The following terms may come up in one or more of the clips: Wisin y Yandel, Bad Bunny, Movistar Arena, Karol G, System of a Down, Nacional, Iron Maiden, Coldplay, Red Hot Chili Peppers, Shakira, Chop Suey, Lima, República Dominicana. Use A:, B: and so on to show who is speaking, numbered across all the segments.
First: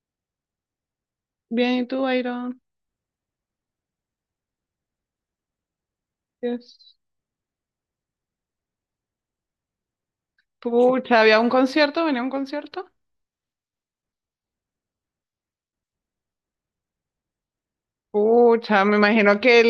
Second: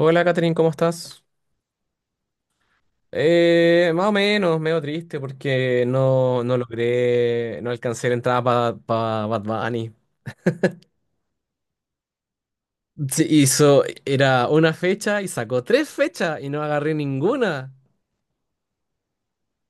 A: Hola, Catherine, ¿cómo estás?
B: Bien, ¿y tú, Iron?
A: Más o menos, medio triste porque no
B: Yes.
A: logré, no alcancé la entrada para Bad Bunny.
B: Pucha, ¿había un concierto? ¿Venía un concierto?
A: Sí, era una fecha y sacó tres fechas y no agarré ninguna.
B: Pucha, me imagino que el,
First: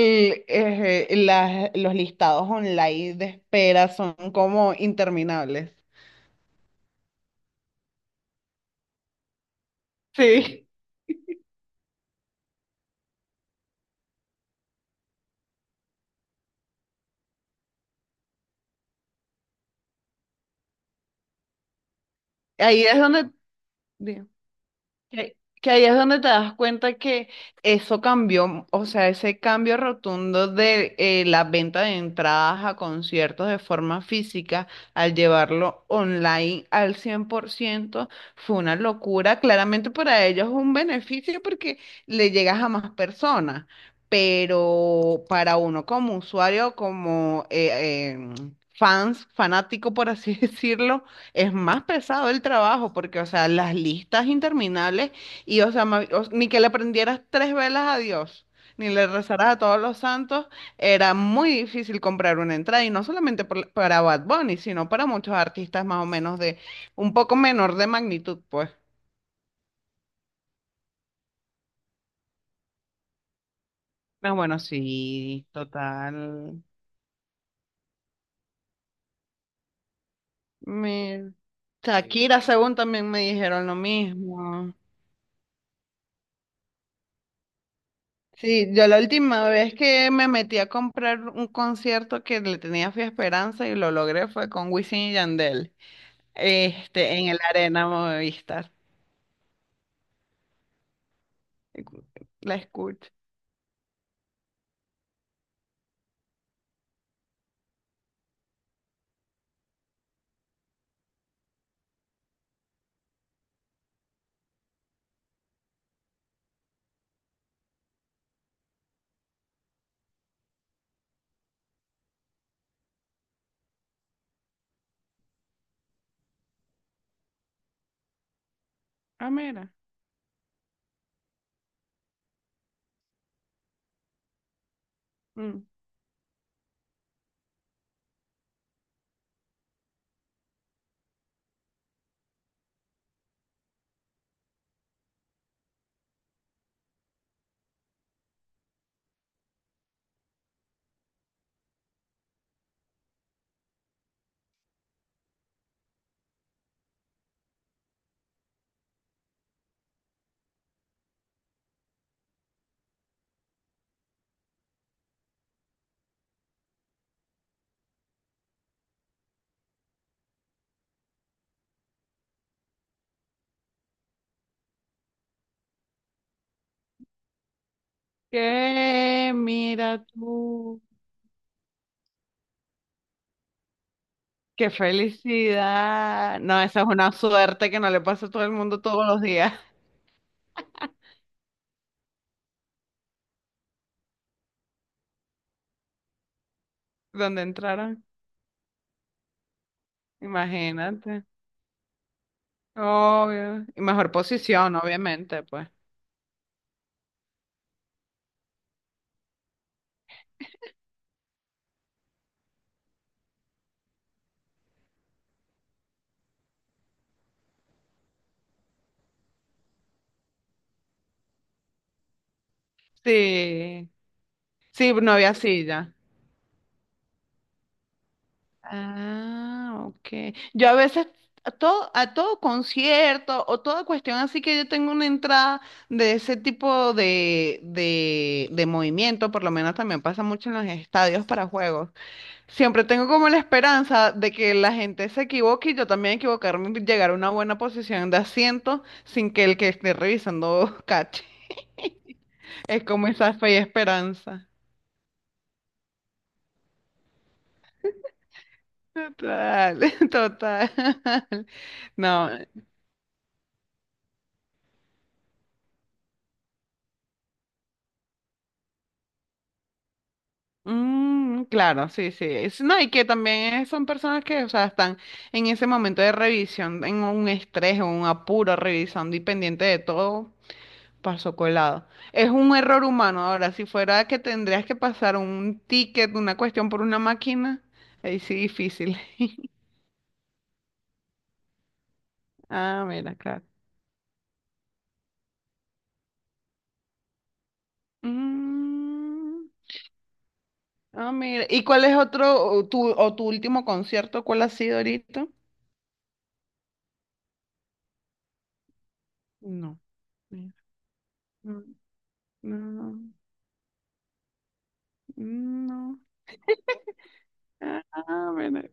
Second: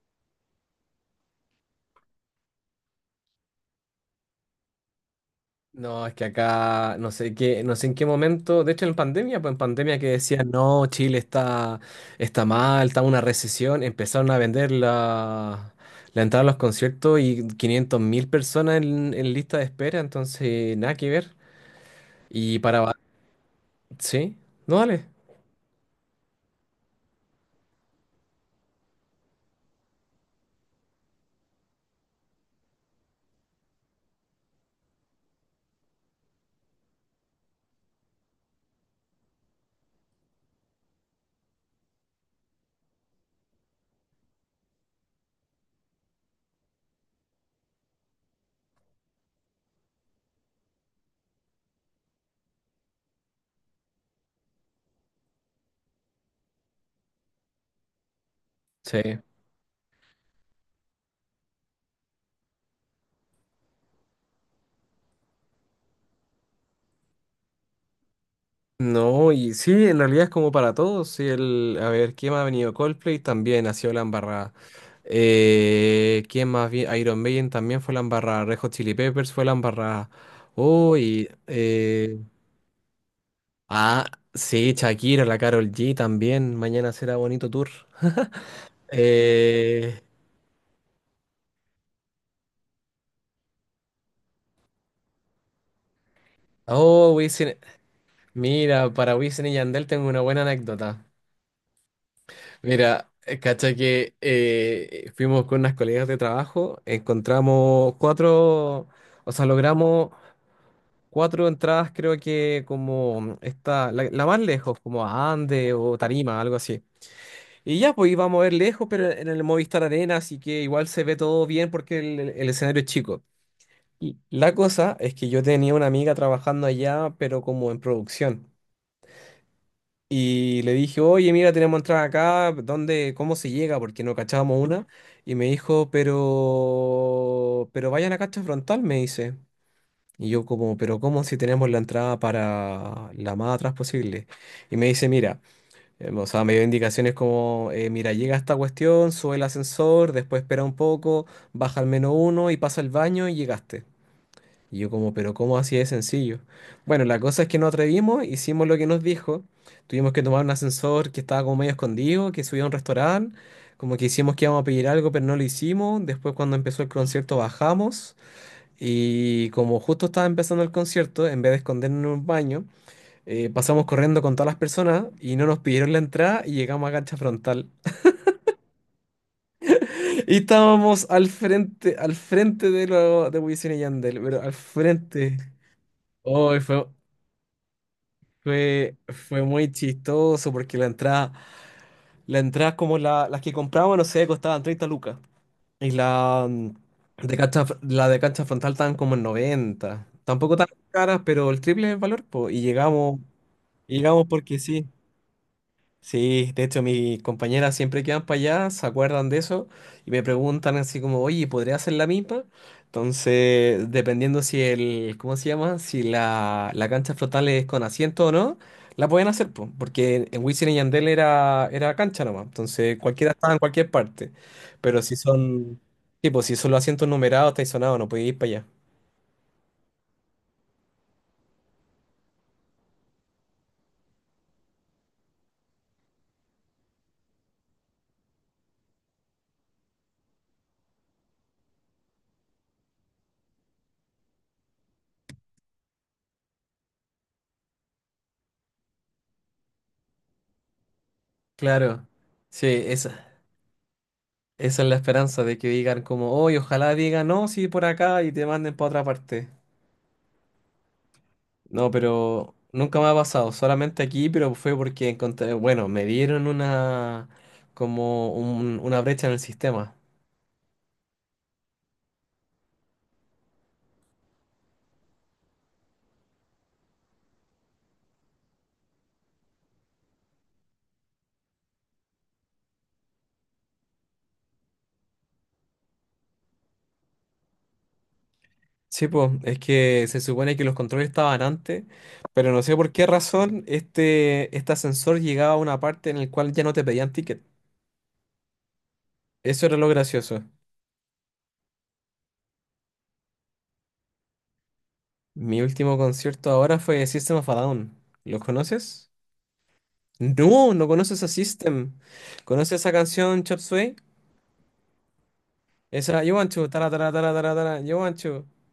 B: eh, eh, las- los listados online de espera son como interminables.
A: No, es que acá no sé qué, no sé en qué momento, de hecho en pandemia, pues en pandemia que decían,
B: Sí.
A: no, está mal, está en una recesión, empezaron a vender la entrada a los conciertos y 500 mil personas en lista de espera, entonces nada que ver. Y para...
B: Ahí es donde... Dime.
A: Sí, no, dale.
B: Que, que ahí es donde te das cuenta que eso cambió, o sea, ese cambio rotundo de la venta de entradas a conciertos de forma física al llevarlo online al 100% fue una locura. Claramente para ellos es un beneficio porque le llegas a más personas, pero para uno como usuario, como fans, fanático por así decirlo, es más pesado el trabajo porque, o sea, las listas interminables y, o sea, ni que le prendieras tres velas a Dios, ni le
A: Sí.
B: rezaras a todos los santos, era muy difícil comprar una entrada y no solamente para Bad Bunny, sino para muchos artistas más o menos de un poco menor de magnitud, pues.
A: No, y sí, en realidad es como para todos. Sí, el... A ver, ¿quién más ha venido? Coldplay también ha sido la
B: Ah,
A: embarrada.
B: bueno, sí,
A: ¿Quién
B: total.
A: más? Iron Maiden también fue la embarrada. Red Hot Chili Peppers fue la embarrada. Uy,
B: Mi-
A: eh,
B: Shakira, según también me dijeron lo
A: ah, sí,
B: mismo.
A: Shakira, la Karol G también. Mañana será bonito tour.
B: Sí, yo la última vez
A: Eh,
B: que me metí a comprar un concierto que le tenía fe a esperanza y lo logré fue con Wisin y Yandel,
A: oh,
B: este, en el
A: Wisin-
B: Arena Movistar.
A: Mira, para Wisin y Yandel tengo una buena anécdota.
B: La
A: Mira,
B: escucho.
A: cacha que fuimos con unas colegas de trabajo, encontramos o sea, logramos cuatro entradas, creo que como esta, la más lejos, como a Ande o Tarima, algo así. Y ya, pues íbamos a ver lejos, pero en el Movistar Arena, así que igual se ve todo bien porque el escenario es chico. Y la cosa es que yo tenía una amiga trabajando allá, pero como en producción.
B: Ah, mira.
A: Y le dije, oye, mira, tenemos entrada acá, ¿dónde, cómo se llega? Porque no cachábamos una. Y me
B: Mm.
A: dijo, pero vayan a cacha frontal, me dice. Y yo como, pero ¿cómo si tenemos la entrada para la más atrás posible? Y me dice, mira, o sea, me dio indicaciones como, mira, llega esta cuestión, sube el ascensor, después espera un poco, baja al menos uno y pasa al baño y llegaste. Y yo como, pero ¿cómo así de sencillo? Bueno, la cosa es que nos atrevimos, hicimos lo que nos dijo, tuvimos que tomar un ascensor que estaba como medio escondido, que subía a un restaurante, como que hicimos que íbamos a pedir algo, pero no lo hicimos, después cuando empezó el concierto bajamos y como justo estaba empezando el concierto, en vez de escondernos en un baño, pasamos corriendo con todas las personas y no nos pidieron la entrada y llegamos a cancha frontal.
B: ¿Qué? Mira
A: Y
B: tú.
A: estábamos al frente de lo de Wisin y Yandel, pero al
B: ¡Qué
A: frente.
B: felicidad!
A: Oh,
B: No, esa
A: fue,
B: es una suerte que no le pasa a todo el mundo todos los
A: Fue
B: días
A: muy chistoso porque la entrada como las que comprábamos, no sé, costaban 30 lucas. Y la de
B: donde
A: cancha,
B: entraron.
A: la de cancha frontal estaban como en 90. Tampoco tan caras,
B: Imagínate.
A: pero el triple es el valor, po.
B: Obvio. Y
A: Y
B: mejor
A: llegamos porque
B: posición,
A: sí.
B: obviamente, pues.
A: Sí, de hecho mis compañeras siempre que van para allá se acuerdan de eso y me preguntan así como, oye, ¿podría hacer la misma? Entonces, dependiendo si el, ¿cómo se llama? Si la cancha flotable es con asiento o no, la pueden hacer, po, porque en Wisin y Yandel era cancha nomás, entonces cualquiera estaba en
B: Sí.
A: cualquier parte,
B: Sí,
A: pero
B: no
A: si
B: había
A: son,
B: silla.
A: tipo, si son los asientos numerados, estáis sonados, no podéis ir para allá.
B: Ah, ok. Yo a veces a todo concierto o toda cuestión así que yo tengo una entrada de ese tipo de movimiento, por lo menos también pasa mucho en los estadios para juegos. Siempre tengo como la esperanza de que la gente se equivoque y yo también equivocarme y llegar a una buena posición de asiento sin que el que esté revisando cache.
A: Claro, sí,
B: Es como esa fe y esperanza.
A: esa es la esperanza de que digan como, oye, ojalá digan, no, sí, por acá y te manden para otra parte.
B: Total, total.
A: No,
B: No,
A: pero nunca me ha pasado, solamente aquí, pero fue porque encontré, bueno, me dieron como una brecha en el sistema.
B: mm, claro, sí, sí. Es- no, y que también son personas que, o sea, están en ese momento de revisión, en un estrés o un apuro, revisando y pendiente de todo, pasó colado. Es un error humano. Ahora, si fuera que tendrías que pasar un ticket, una cuestión por una máquina, ahí sí difícil.
A: Sí, pues, es que se supone que los controles estaban antes, pero no sé
B: Ah,
A: por qué
B: mira, claro.
A: razón este ascensor llegaba a una parte en el cual ya no te pedían ticket.
B: Mm,
A: Eso era lo gracioso.
B: mira. ¿Y cuál es otro, o tu último concierto? ¿Cuál ha sido ahorita?
A: Mi último concierto ahora fue System of a Down. ¿Los conoces?
B: No. Mira.
A: No, no conoces a
B: Mm,
A: System.
B: no,
A: ¿Conoces esa
B: no,
A: canción Chop Suey?
B: no.
A: Esa, you want to, tara, tara, tara, tara, tara, you want
B: Ah,
A: to.
B: mira.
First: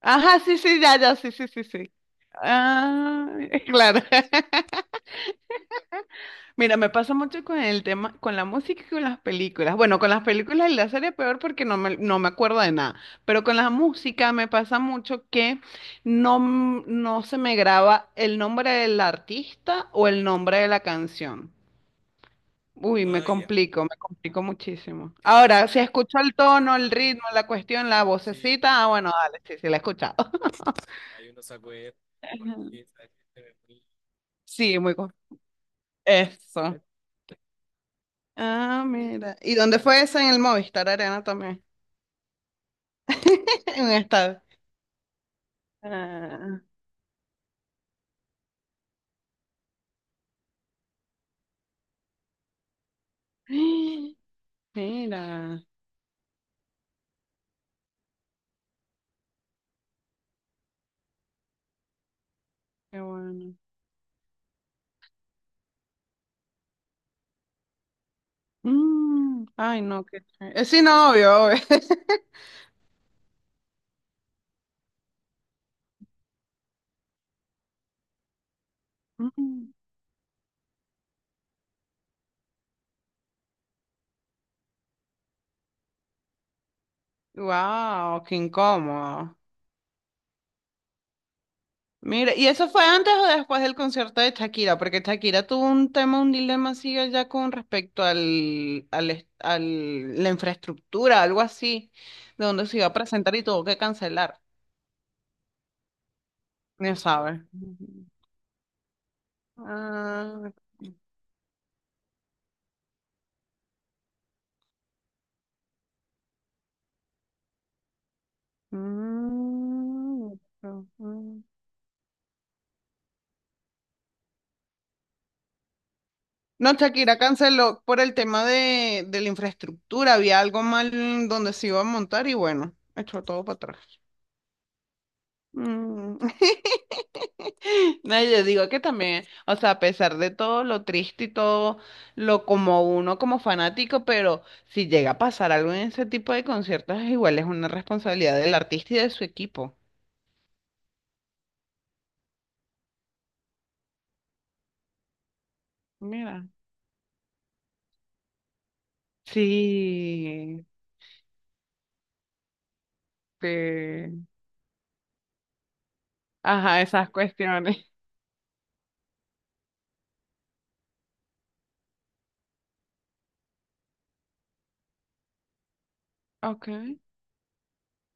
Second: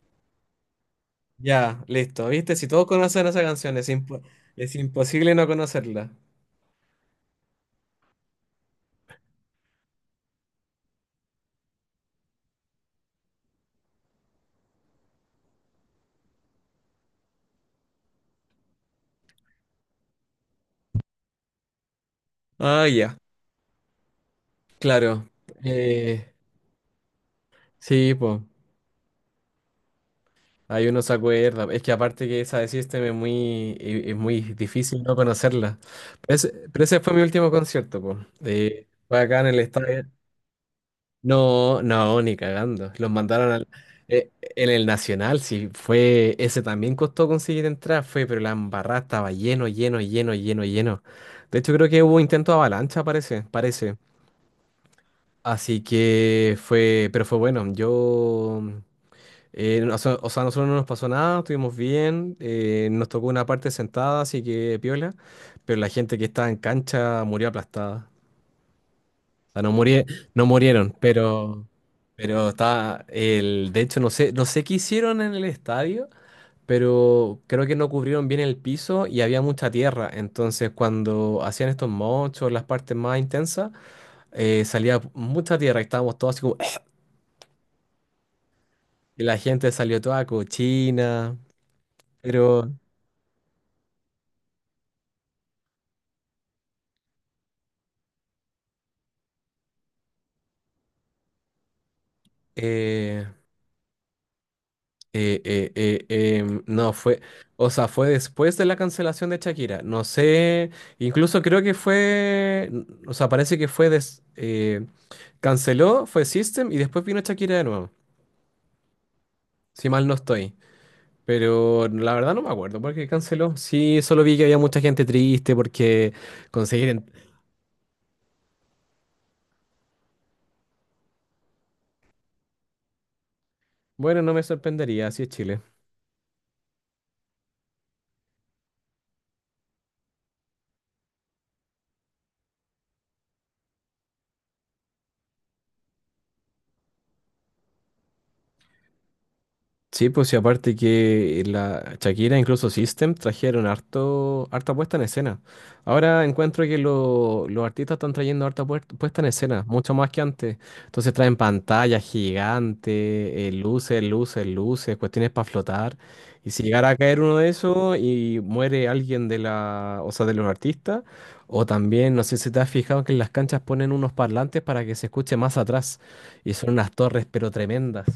B: Ajá, sí, sí, ya, ya, sí, sí, sí,
A: Ya,
B: sí.
A: listo. ¿Viste? Si todos conocen
B: Ah,
A: esa canción,
B: claro.
A: es imposible no conocerla.
B: Mira, me pasa mucho con el tema, con la música y con las películas. Bueno, con las películas y la serie peor porque no me acuerdo de nada. Pero con la música me pasa mucho que no, no se me graba el nombre del artista o el nombre de la canción.
A: Ah,
B: Uy,
A: ya,
B: me Ah, ya. complico, me complico muchísimo.
A: claro.
B: Ahora, si escucho
A: Eh,
B: el tono, el ritmo, la cuestión, la Sí.
A: sí, pues,
B: vocecita, ah, bueno, dale, sí, sí, la he escuchado.
A: ahí uno se acuerda. Es que aparte que esa de System es es muy
B: Sí, muy
A: difícil
B: cool.
A: no conocerla.
B: Eso.
A: Pero ese fue mi último concierto,
B: Ah,
A: pues. Fue
B: mira.
A: acá en
B: ¿Y
A: el
B: dónde fue
A: estadio.
B: eso? En el Movistar Arena también.
A: No, no, ni cagando. Los mandaron
B: En un estadio.
A: en el Nacional, sí, fue,
B: Ah,
A: ese también costó conseguir entrar, fue, pero la embarrada estaba lleno, lleno, lleno, lleno, lleno. De hecho, creo que hubo intento de avalancha, parece, parece.
B: mira,
A: Así que fue, pero fue bueno. Yo, o sea, a nosotros no nos pasó nada, estuvimos bien,
B: qué
A: nos tocó una
B: bueno.
A: parte sentada, así que piola, pero la gente que estaba en cancha murió aplastada.
B: Mm,
A: Sea, no
B: ay, no,
A: murie-
B: qué
A: no
B: chévere. Sí,
A: murieron,
B: no, obvio, obvio.
A: pero está el, de hecho, no sé, no sé qué hicieron en el estadio, pero creo que no cubrieron bien el piso y había mucha tierra. Entonces, cuando hacían estos mochos, las partes más intensas, salía mucha tierra y estábamos todos así como,
B: Wow, qué
A: y
B: incómodo.
A: la gente salió toda cochina,
B: Mira, ¿y eso
A: pero
B: fue antes o después del concierto de Shakira? Porque Shakira tuvo un tema, un dilema así ya con respecto al, al, est- al- la infraestructura, algo así, de donde se iba a
A: eh,
B: presentar y tuvo que cancelar.
A: Eh, eh, eh, no,
B: No
A: fue,
B: sabe.
A: o sea,
B: Ujú.
A: fue después de la cancelación de Shakira. No
B: Ah,
A: sé, incluso creo que fue, o sea, parece que fue, canceló, fue System y después vino Shakira de nuevo, si mal no
B: mm,
A: estoy.
B: ujú.
A: Pero la verdad no me acuerdo porque canceló. Sí, solo vi que había mucha gente triste porque
B: No,
A: conseguir... en-
B: Shakira canceló por el tema de la infraestructura, había algo mal donde se iba a montar y bueno, echó todo para atrás.
A: Bueno, no me sorprendería, así es Chile.
B: Mm. No, yo digo que también, o sea, a pesar de todo lo triste y todo lo como uno como fanático, pero si llega a pasar algo en ese tipo de conciertos, igual es una responsabilidad del artista y de su equipo.
A: Sí, pues y aparte que la Shakira, incluso System, trajeron harto, harta puesta en escena. Ahora
B: Mira.
A: encuentro que los artistas están trayendo harta puesta en escena, mucho más que antes.
B: Sí,
A: Entonces traen pantallas gigantes, luces,
B: sí.
A: luces, luces, cuestiones para flotar. Y si
B: Ajá,
A: llegara a
B: esas
A: caer uno de
B: cuestiones.
A: esos y muere alguien de la, o sea, de los artistas, o también, no sé si te has fijado que en las canchas ponen unos parlantes para que se escuche más atrás. Y son unas
B: Okay.
A: torres, pero tremendas.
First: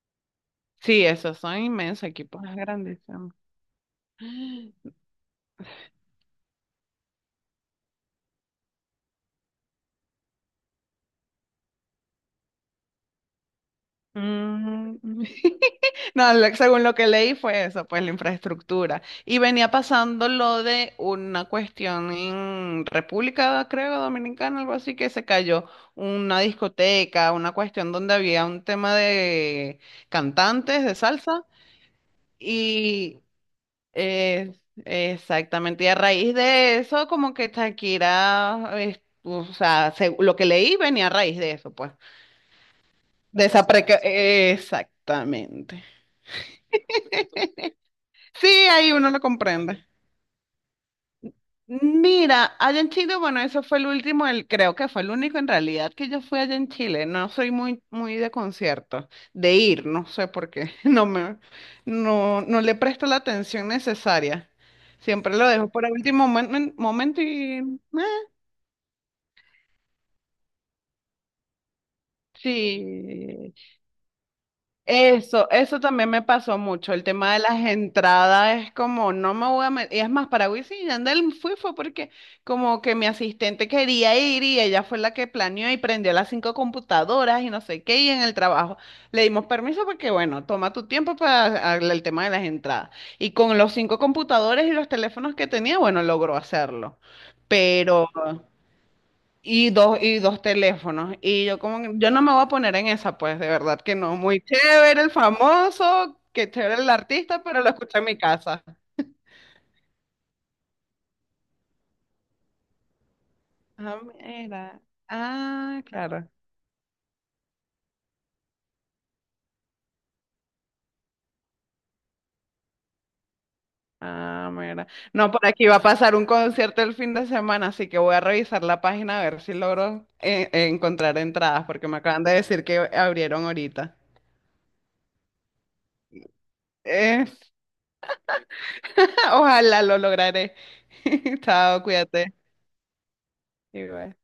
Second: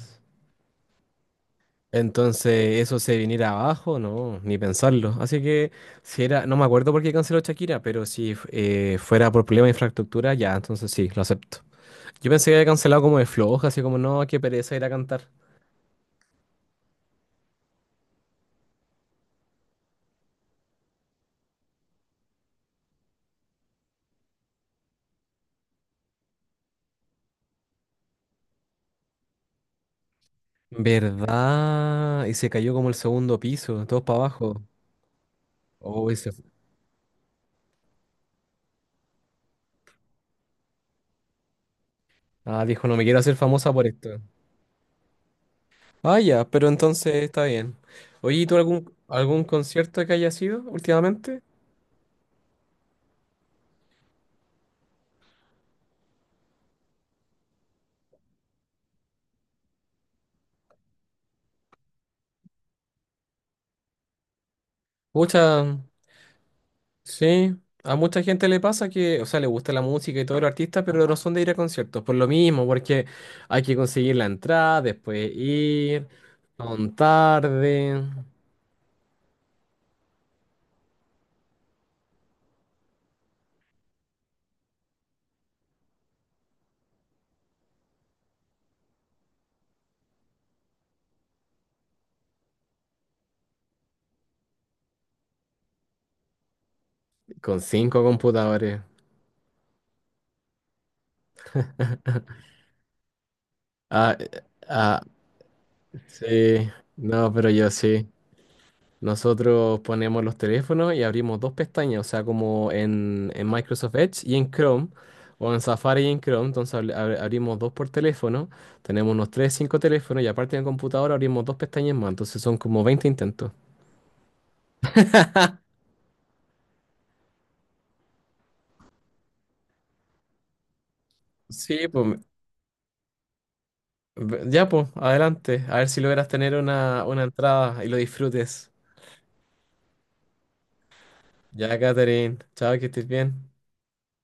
B: Sí, esos son inmensos equipos,
A: Entonces, eso se
B: grandísimos.
A: viniera abajo, no, ni pensarlo. Así que, si era, no me acuerdo por qué canceló Shakira, pero si fuera por problema de infraestructura, ya, entonces sí, lo acepto. Yo pensé que había cancelado como de floja, así como, no, qué pereza ir a
B: Mm,
A: cantar.
B: no, según lo que leí fue eso, pues la infraestructura. Y venía pasando lo de una cuestión en República, creo, Dominicana, algo así, que se cayó una discoteca, una cuestión donde había un tema de cantantes de salsa.
A: ¿Verdad? Y se cayó como el
B: Y
A: segundo piso, todos para
B: eh,
A: abajo.
B: exactamente, y a
A: Oh, ese-
B: raíz de eso, como que Shakira, o sea, lo que leí venía a raíz de eso, pues.
A: Ah, dijo, no me quiero hacer famosa por esto.
B: Exactamente.
A: Ah, ya, pero entonces está bien. Oye, ¿y
B: Sí,
A: tú
B: ahí
A: algún,
B: uno lo
A: algún
B: comprende.
A: concierto que haya sido últimamente?
B: Mira, allá en Chile, bueno, eso fue el último, el, creo que fue el único en realidad que yo fui allá en Chile. No soy muy de conciertos, de ir, no sé por qué. No, no le presto la atención necesaria. Siempre lo dejo
A: Pucha.
B: para último momento y
A: Sí,
B: eh,
A: a mucha gente le pasa que, o sea, le gusta la música y todos los artistas, pero no son de ir a conciertos, por lo mismo, porque
B: sí.
A: hay que conseguir la entrada, después
B: Eso
A: ir,
B: también me pasó mucho.
A: son
B: El tema de las
A: tarde,
B: entradas es como, no me voy a meter. Y es más, para Wisin y Yandel fui fue porque como que mi asistente quería ir y ella fue la que planeó y prendió las cinco computadoras y no sé qué. Y en el trabajo le dimos permiso porque, bueno, toma tu tiempo para arreglar el tema de las entradas. Y con los cinco computadores y los teléfonos que tenía, bueno, logró hacerlo.
A: con cinco computadores.
B: Y dos teléfonos. Y yo como, yo no me voy a poner en esa, pues, de verdad que
A: Ah,
B: no.
A: eh,
B: Muy
A: ah,
B: chévere el famoso, que
A: sí,
B: chévere el
A: no,
B: artista,
A: pero
B: pero lo
A: yo
B: escuché en
A: sí.
B: mi casa.
A: Nosotros ponemos los teléfonos y abrimos dos pestañas, o sea, como en Microsoft
B: Ah,
A: Edge y en
B: mira.
A: Chrome, o en
B: Ah,
A: Safari y en
B: claro.
A: Chrome. Entonces abrimos dos por teléfono, tenemos unos tres, cinco teléfonos y aparte en el computador abrimos dos pestañas más. Entonces son como 20 intentos.
B: Ah, mira. No, por aquí va a pasar un concierto el fin de semana, así que voy a revisar la página a ver si logro encontrar entradas,
A: Sí,
B: porque me
A: pues
B: acaban de decir que abrieron ahorita.
A: ya, pues, adelante. A ver si logras tener una
B: Eh,
A: entrada y lo disfrutes.
B: ojalá lo lograré.
A: Ya,
B: Chao, cuídate.
A: Catherine. Chao, que estés bien.
B: Y bye.